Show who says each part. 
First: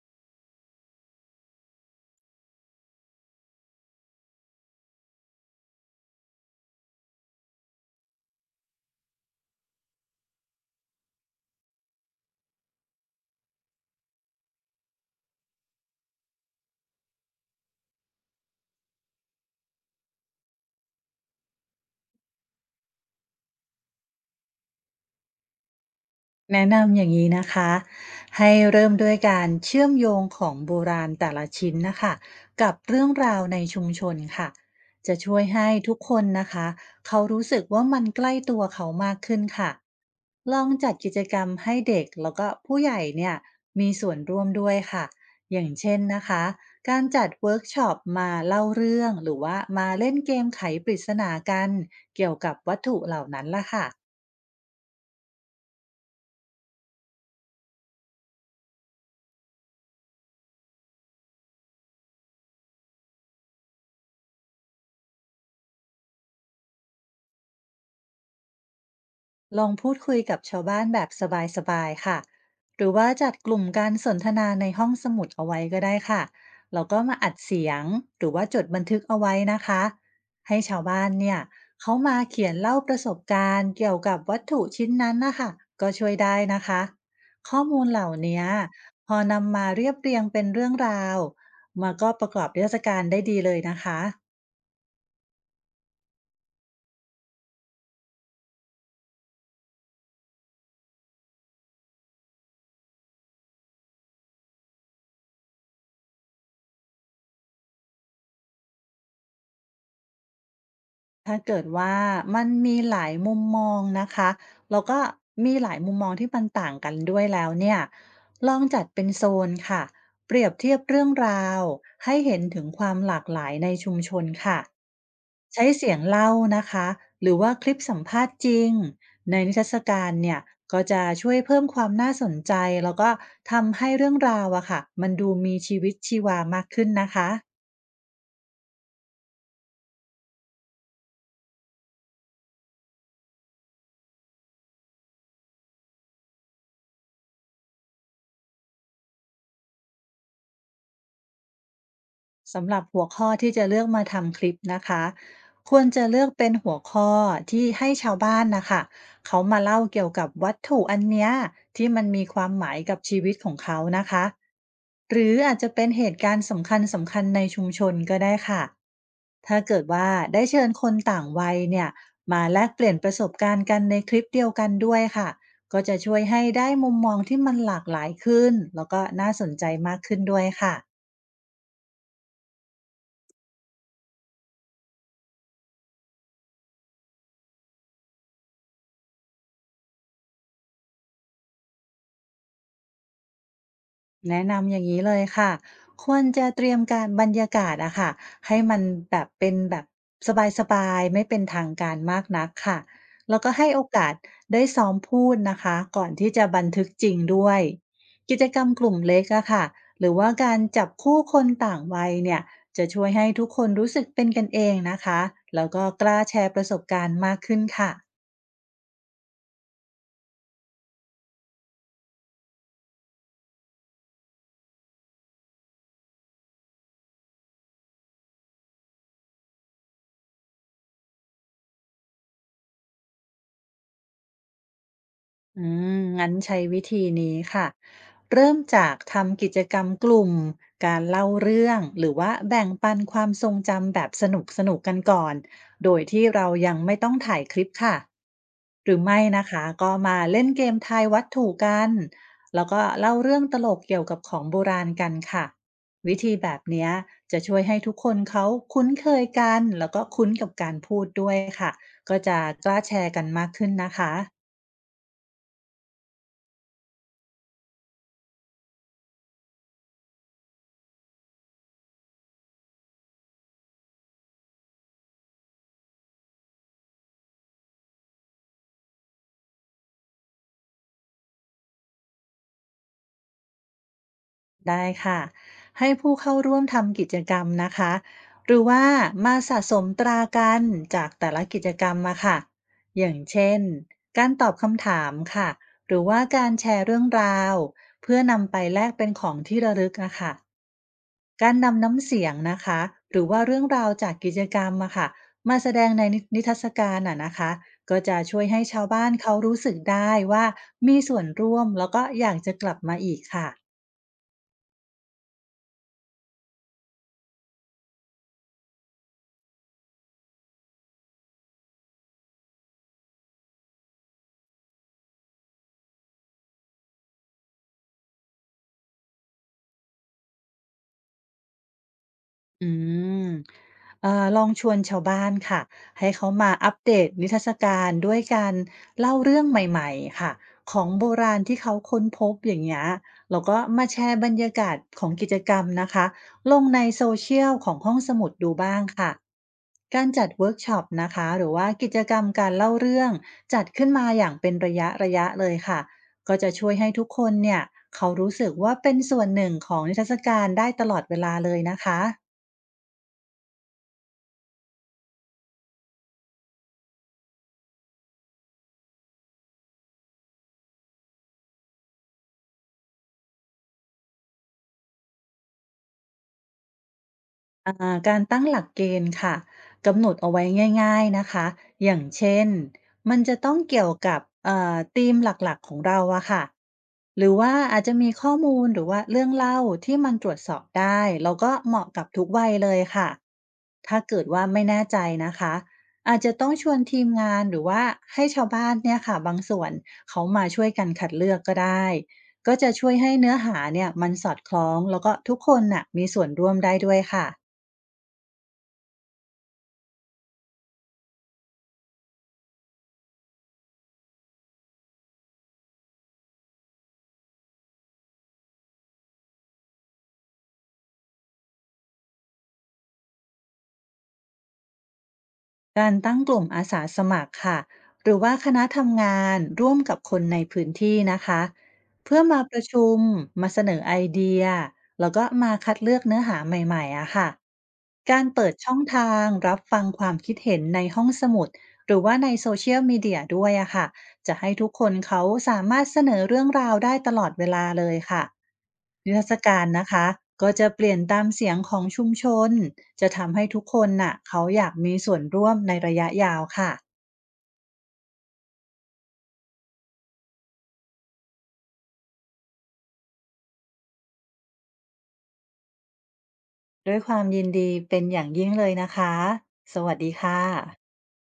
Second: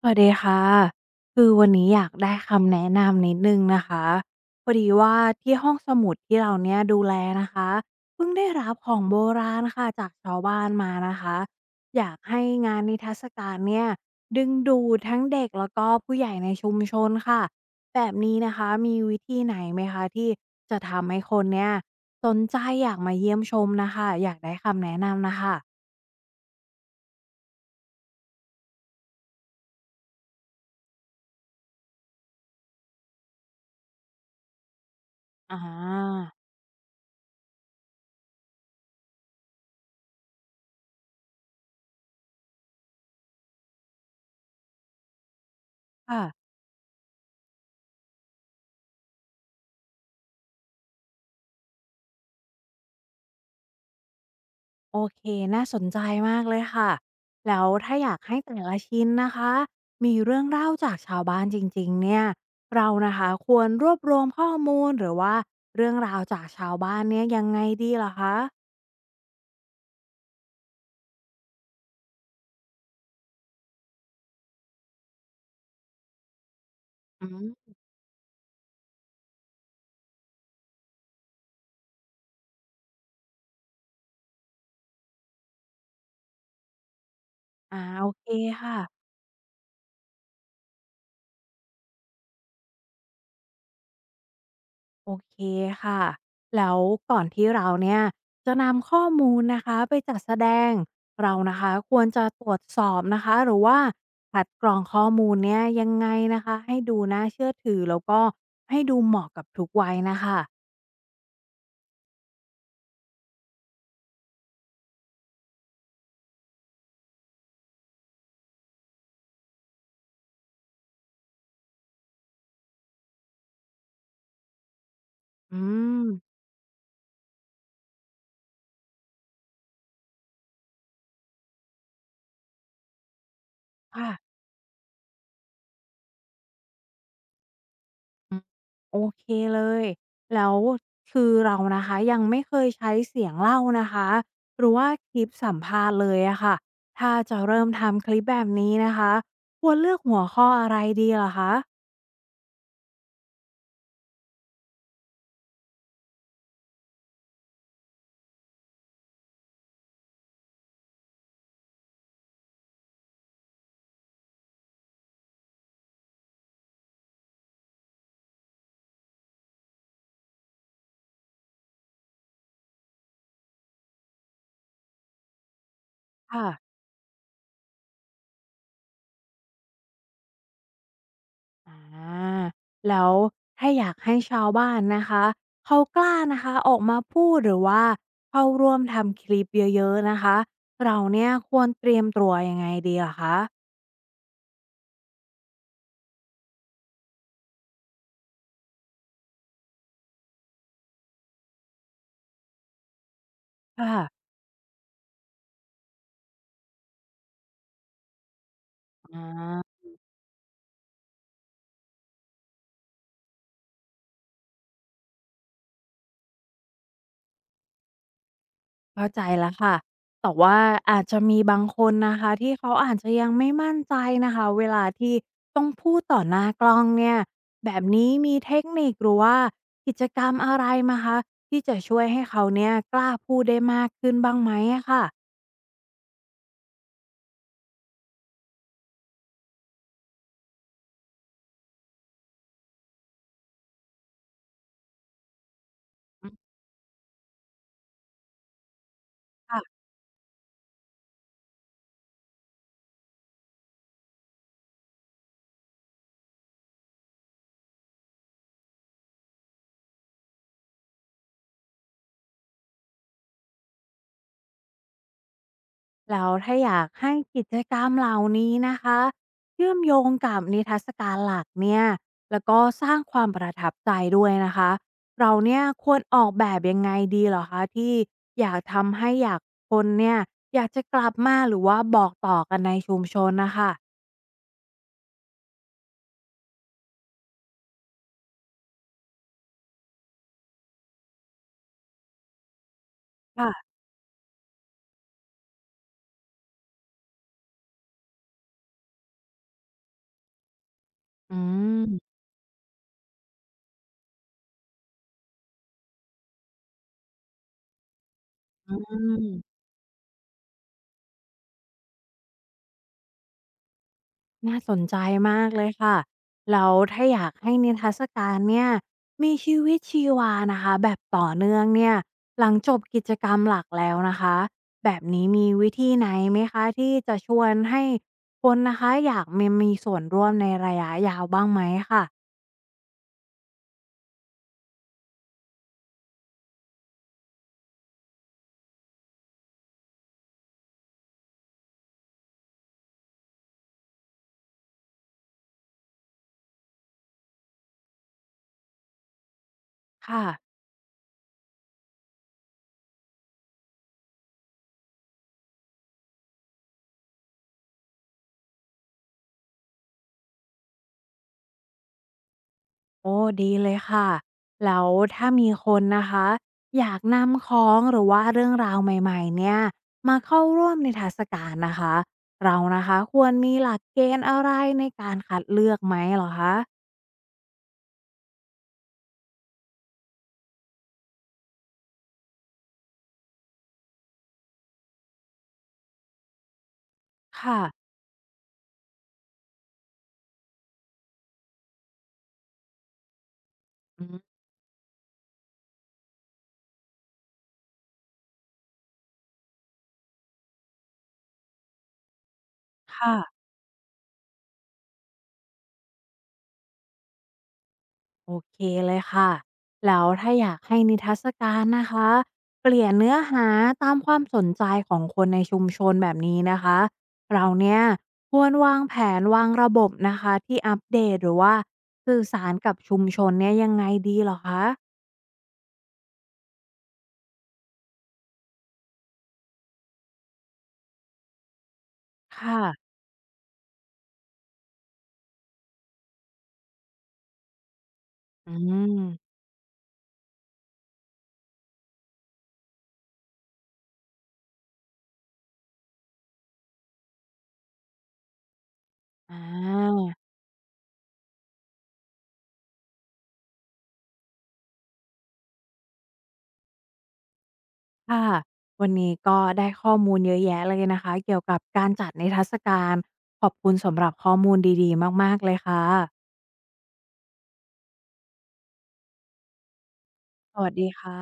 Speaker 1: สวัสดีค่ะคือวันนี้อยากได้คำแนะนำนิดนึงนะคะพอดีว่าที่ห้องสมุดที่เราเนี่ยดูแลนะคะเพิ่งได้รับของโบราณค่ะจากชาวบ้านมานะคะอยากให้งานนิทรรศการเนี่ยดึงดูดทั้งเด็กแล้วก็ผู้ใหญ่ในชุมชนค่ะแบบนี้นะคะมีวิธีไหนไหมคะที่จะทำให้คนเนี่ยสนใจอยากมาเยี่ยมชมนะคะอยากได้คำแนะนำนะคะ
Speaker 2: แนะนำอย่างนี้นะคะให้เริ่มด้วยการเชื่อมโยงของโบราณแต่ละชิ้นนะคะกับเรื่องราวในชุมชนค่ะจะช่วย
Speaker 1: อ่
Speaker 2: ให้ทุกค
Speaker 1: า
Speaker 2: นนะคะเขารู้สึกว่ามันใกล้ตัวเขามากขึ้นค่ะลองจัดกิจกรรมให้เด็กแล้วก็ผู้ใหญ่เนี่ยมีส่วนร่วมด้วยค่ะอย่างเช่น
Speaker 1: ค่ะ
Speaker 2: นะคะการจัดเวิร์กช็อปมาเล่าเรื่องหรือว่ามาเล่นเกมไขปริศนากันเกี่ยวกับวัตถุเหล่านั้นละค่ะ
Speaker 1: โอเคน่าสนใจมากเลยค่ะแล้วถ้าอยากให้แต่ละชิ้นนะคะมีเรื่องเล่าจากชาวบ้านจริงๆเนี่ยเรานะคะควรรวบรวมข้อมูลหรือว่าเรื่องราวจากชาวบ้านเนี่ยยังไงดีเหรอคะ
Speaker 2: ลองพูดคุยกับชาวบ้านแบบสบายๆค่ะหรือว่าจัดกลุ่มการสนทนาในห้องสมุดเอาไว้ก็ได้ค่ะแล้วก็มา
Speaker 1: อื
Speaker 2: อัดเสีย
Speaker 1: ม
Speaker 2: งหรือว่าจดบันทึกเอาไว้นะคะให้ชาวบ้านเนี่ยเขามาเขียนเล่าประสบการณ์เกี่ยวกับวัตถุชิ้นนั้นนะคะ ก็ช่วยได้นะคะ ข้อ
Speaker 1: อ่า
Speaker 2: มูลเห
Speaker 1: โอ
Speaker 2: ล่า
Speaker 1: เค
Speaker 2: นี้
Speaker 1: ค่ะ
Speaker 2: พอนำมาเรียบเรียงเป็นเรื่องราวมาก็ประกอบนิทรรศการได้ดีเลยนะคะ
Speaker 1: โอเคค่ะ แล้วก่อนที่เราเนี่ยจะนำข้อมูลนะคะไปจัดแสดง เรานะคะควรจะตรวจสอบนะคะหรือว่าคัดกรองข้อมูลเนี่ยยังไงนะคะให้ดูน่าเชื่อถือแล้วก็ให้ดูเหมาะกับทุกวัยนะคะ
Speaker 2: ถ้าเกิดว่ามันมีหลายมุมมองนะคะแล้วก็มีหลายมุมมองที่มันต่างกันด้วยแล้วเนี่ยลองจัดเป็นโซนค่ะเปรียบเทียบเรื่องราวให้เห็นถึงความหลากหลายในชุมชนค่ะ
Speaker 1: อื
Speaker 2: ใช้เสียง
Speaker 1: ม
Speaker 2: เล่านะคะหรือว่าคลิปสัมภาษณ์จริงในนิทรรศการเนี่ยก็จะช่วยเพิ่มความน่าสนใจแล้วก็ทำให้
Speaker 1: ค่ะ
Speaker 2: เรื่องราวอะค่ะมันดูมีชีวิตชีวามากขึ้นนะคะ
Speaker 1: อืมโอเคเลยแล้วคือเรานะคะยังไม่เคยใช้เสียงเล่านะคะหรือว่าคลิปสัมภาษณ์เลยอะค่ะถ้าจะเริ่มทำคลิปแบบนี้นะคะควรเลือกหัวข้ออะไรดีเหรอคะ
Speaker 2: สำหรับหัวข้อที่จะเลือกมาทำคลิปนะคะควรจะเลือกเป็นหัวข้อที่ให้ชาวบ้านนะคะเขามาเล่าเกี่ยวกับวัตถุอันเนี้ยที่มันมีความหมายกับชีวิตของเขานะคะหรืออาจจะเป็นเหตุการณ์สำคัญสำคัญในชุมชนก็ได้ค่ะถ้าเกิดว่าได้เชิญคนต่างวัยเนี่ยมาแลกเปลี่ยนประสบการณ์กันในคลิปเดียวกันด้วยค่ะก็จะช่วยให้
Speaker 1: ค่ะ
Speaker 2: ได้มุมมองที่มันหลากหลายขึ้นแล้วก็น่าสนใจมากขึ้นด้วยค่ะ
Speaker 1: อาแล้วถ้าอยากให้ชาวบ้านนะคะเขากล้านะคะออกมาพูดหรือว่าเข้าร่วมทำคลิปเยอะๆนะคะเราเนี่ยควรเตรียมตัวยังไงดีเหรอคะ
Speaker 2: แนะนำอย่างนี้เลยค่ะควรจะเตรียมการบรรยากาศอะค่ะให้มันแบบเป็นแบบสบายๆไม่เป็นทางการมากนักค่ะแล้วก็ให้โอ
Speaker 1: ค
Speaker 2: กาส
Speaker 1: ่ะ
Speaker 2: ได้ซ้อมพูดนะคะก่อนที่จะบันทึกจริงด้วยกิจกรรมกลุ่ม
Speaker 1: อ
Speaker 2: เล็กอะค่ะ
Speaker 1: า
Speaker 2: หรือว่าการจับคู่คนต่างวัยเนี่ยจะช่วยให้ทุกคนรู้สึกเป็นกันเองนะคะแล้วก็กล้าแชร์ประสบการณ์มากขึ้นค่ะ
Speaker 1: เข้าใจแล้วค่ะ แต่ว่าอาจจะมีบางคนนะคะที่เขาอาจจะยังไม่มั่นใจนะคะเวลาที่ต้องพูดต่อหน้ากล้องเนี่ยแบบนี้มีเทคนิคหรือว่ากิจกรรมอะไรไหมคะที่จะช่วยให้เขาเนี่ยกล้าพูดได้มากขึ้นบ้างไหมอะค่ะ
Speaker 2: อืงั้นใช้วิธีนี้ค่ะเริ่มจากทำกิจกรรมกลุ่มการเล่าเรื่องหรือว่าแบ่งปันความทรงจำแบบสนุกสนุกกันก่อนโดยที่
Speaker 1: อื
Speaker 2: เรา
Speaker 1: ม
Speaker 2: ยังไม่ต้องถ่ายคลิปค่ะหรือไม่นะ
Speaker 1: ค่ะ
Speaker 2: คะก็มาเล่นเกมทายวัตถุกันแล้วก็เล่าเรื่องตลกเกี่ยวกับของโบราณกันค่ะวิธีแบบเนี้ยจะช่วยให้ทุกคนเขาคุ้นเคยกันแล้วก็คุ้นกับการพูดด้วยค่ะก็จะกล้าแชร์กันมากขึ้นนะคะ
Speaker 1: แล้วถ้าอยากให้กิจกรรมเหล่านี้นะคะเชื่อมโยงกับนิทรรศการหลักเนี่ยแล้วก็สร้างความประทับใจด้วยนะคะเราเนี่ยควรออกแบบยังไงดีเหรอคะที่อยากทำให้อยากคนเนี่ยอยากจะกลับมาหรือว่าบอกต่อกันในชุมชนนะคะ
Speaker 2: ได้ค่ะให้ผู้เข้าร่วมทำกิจกรรมนะคะหรือว่ามาสะสมตรากันจากแต่ละกิจกรรมมาค่ะอย่างเช่น
Speaker 1: ค่ะ
Speaker 2: การตอบคำถามค่ะหรือว่าการแชร์เรื่องราวเพื่อนำไปแลกเป็นของที่ระลึกอะค่ะ
Speaker 1: อื
Speaker 2: การนำน้ำ
Speaker 1: ม
Speaker 2: เสียงนะคะหรือว่าเรื่องราวจากกิจกรรมมาค่ะมาแสดงในนินิทรรศการอะนะคะก็จะช่วยให้ชาวบ้านเขารู้สึกได้ว่ามีส่วนร่วมแล้วก็อยากจะกลับมาอีกค่ะ
Speaker 1: น่าสนใจมากเลยค่ะแล้วถ้าอยากให้นิทรรศการเนี่ยมีชีวิตชีวานะคะแบบต่อเนื่องเนี่ยหลังจบกิจกรรมหลักแล้วนะคะแบบนี้มีวิธีไหนไหมคะที่จะชวนให้คนนะคะอยากมีมีส่วนร่วมในระยะยาวบ้างไหมค่ะ
Speaker 2: อืมลองชวนชาวบ้านค่ะให้เขามาอัปเดตนิทรรศการด้วยการเล่าเรื่องใหม่ๆค่ะของโบราณที่เขาค้นพบอย่างเงี้ยแล้วก็มาแชร์บรรยากาศของกิจกรรมนะคะลงในโซเชียลของห้องสมุดดูบ้างค่ะการ
Speaker 1: ค่ะ
Speaker 2: จัดเวิร์กช็อปนะคะหรือว่ากิจกรรมการเล่าเรื่องจัดขึ้นมาอย่างเป็นระยะระยะเลยค่ะก็จะช่วยให้ทุกคนเนี่ยเขารู้สึกว่าเป็นส่วนหนึ่งของนิทรรศการได้ตลอดเวลาเลยนะคะ
Speaker 1: โอ้ดีเลยค่ะแล้วถ้ามีคนนะคะอยากนำของหรือว่าเรื่องราวใหม่ๆเนี่ยมาเข้าร่วมในเทรรศการนะคะเรานะคะควรมีหลักเกณฑ์อะไรในการคัดเลือกไหมเหรอคะ
Speaker 2: การตั้งหลักเกณฑ์ค่ะกำหนดเอาไว้ง่ายๆนะคะอย่างเช่นมันจะต้องเกี่ยวกับธีมหลักๆของเราอะค่ะหรือว่า
Speaker 1: ค่ะ
Speaker 2: อาจจะมีข้อมูลหรือว่าเรื่องเล่าที่มันตรวจสอบได้แล้วก็เหมาะกับทุกวัยเลยค่ะถ้า
Speaker 1: อื
Speaker 2: เกิ
Speaker 1: ม
Speaker 2: ดว่าไม่แน่ใจนะคะอาจจะต้องชวนทีมงานหรือว่าให้ชาวบ้านเนี่ยค่ะบางส่วนเขามาช่วยกันคัดเลือกก็ได้ก็จะช่วยให้
Speaker 1: ค่ะ
Speaker 2: เนื้อหาเนี่ยมันสอดคล้องแล้วก็ทุกคนน่ะมีส่วนร่วมได้ด้วยค่ะ
Speaker 1: โอเคเลยค่ะแล้วถ้าอยากให้นิทรรศการนะคะเปลี่ยนเนื้อหาตามความสนใจของคนในชุมชนแบบนี้นะคะเราเนี่ยควรวางแผนวางระบบนะคะที่อัปเดตหรือว่าสื่อสารกับชุมชนเนี่ยยังไงดีเหรอคะ
Speaker 2: การตั้งกลุ่มอาสาสมัครค่ะหรือว่าคณะทำงานร่วมกับคนในพื้นที่นะคะเพื่อมา
Speaker 1: ค
Speaker 2: ประชุ
Speaker 1: ่ะ
Speaker 2: มมาเสนอไอเดียแล้วก็มาคัดเลือกเนื้อหาใหม่ๆอะค่ะการเปิ
Speaker 1: อื
Speaker 2: ดช่องทาง
Speaker 1: ม
Speaker 2: รับฟังความคิดเห็นในห้องสมุดหรือว่าในโซเชียลมีเดียด้วยอะค่ะ จะให้ทุกคนเขาสามารถเสนอเรื่องราวได้ตลอดเวลาเลยค่ะนิทรรศ
Speaker 1: อ่
Speaker 2: การนะ
Speaker 1: า
Speaker 2: คะก็จะเปลี่ยนตามเสียงของชุมชนจะทำให้ทุกคนน่ะเขาอยากมีส่วนร่วมในระยะยาวค่ะ
Speaker 1: ค่ะวันนี้ก็ได้ข้อมูลเยอะแยะเลยนะคะเกี่ยวกับการจัดนิทรรศการขอบคุณสำหรับข้อมูลดีๆมากๆเลยค่ะ
Speaker 2: ด้วยความยินดีเป็นอย่างยิ่งเลยนะคะสวัสดีค่ะ
Speaker 1: สวัสดีค่ะ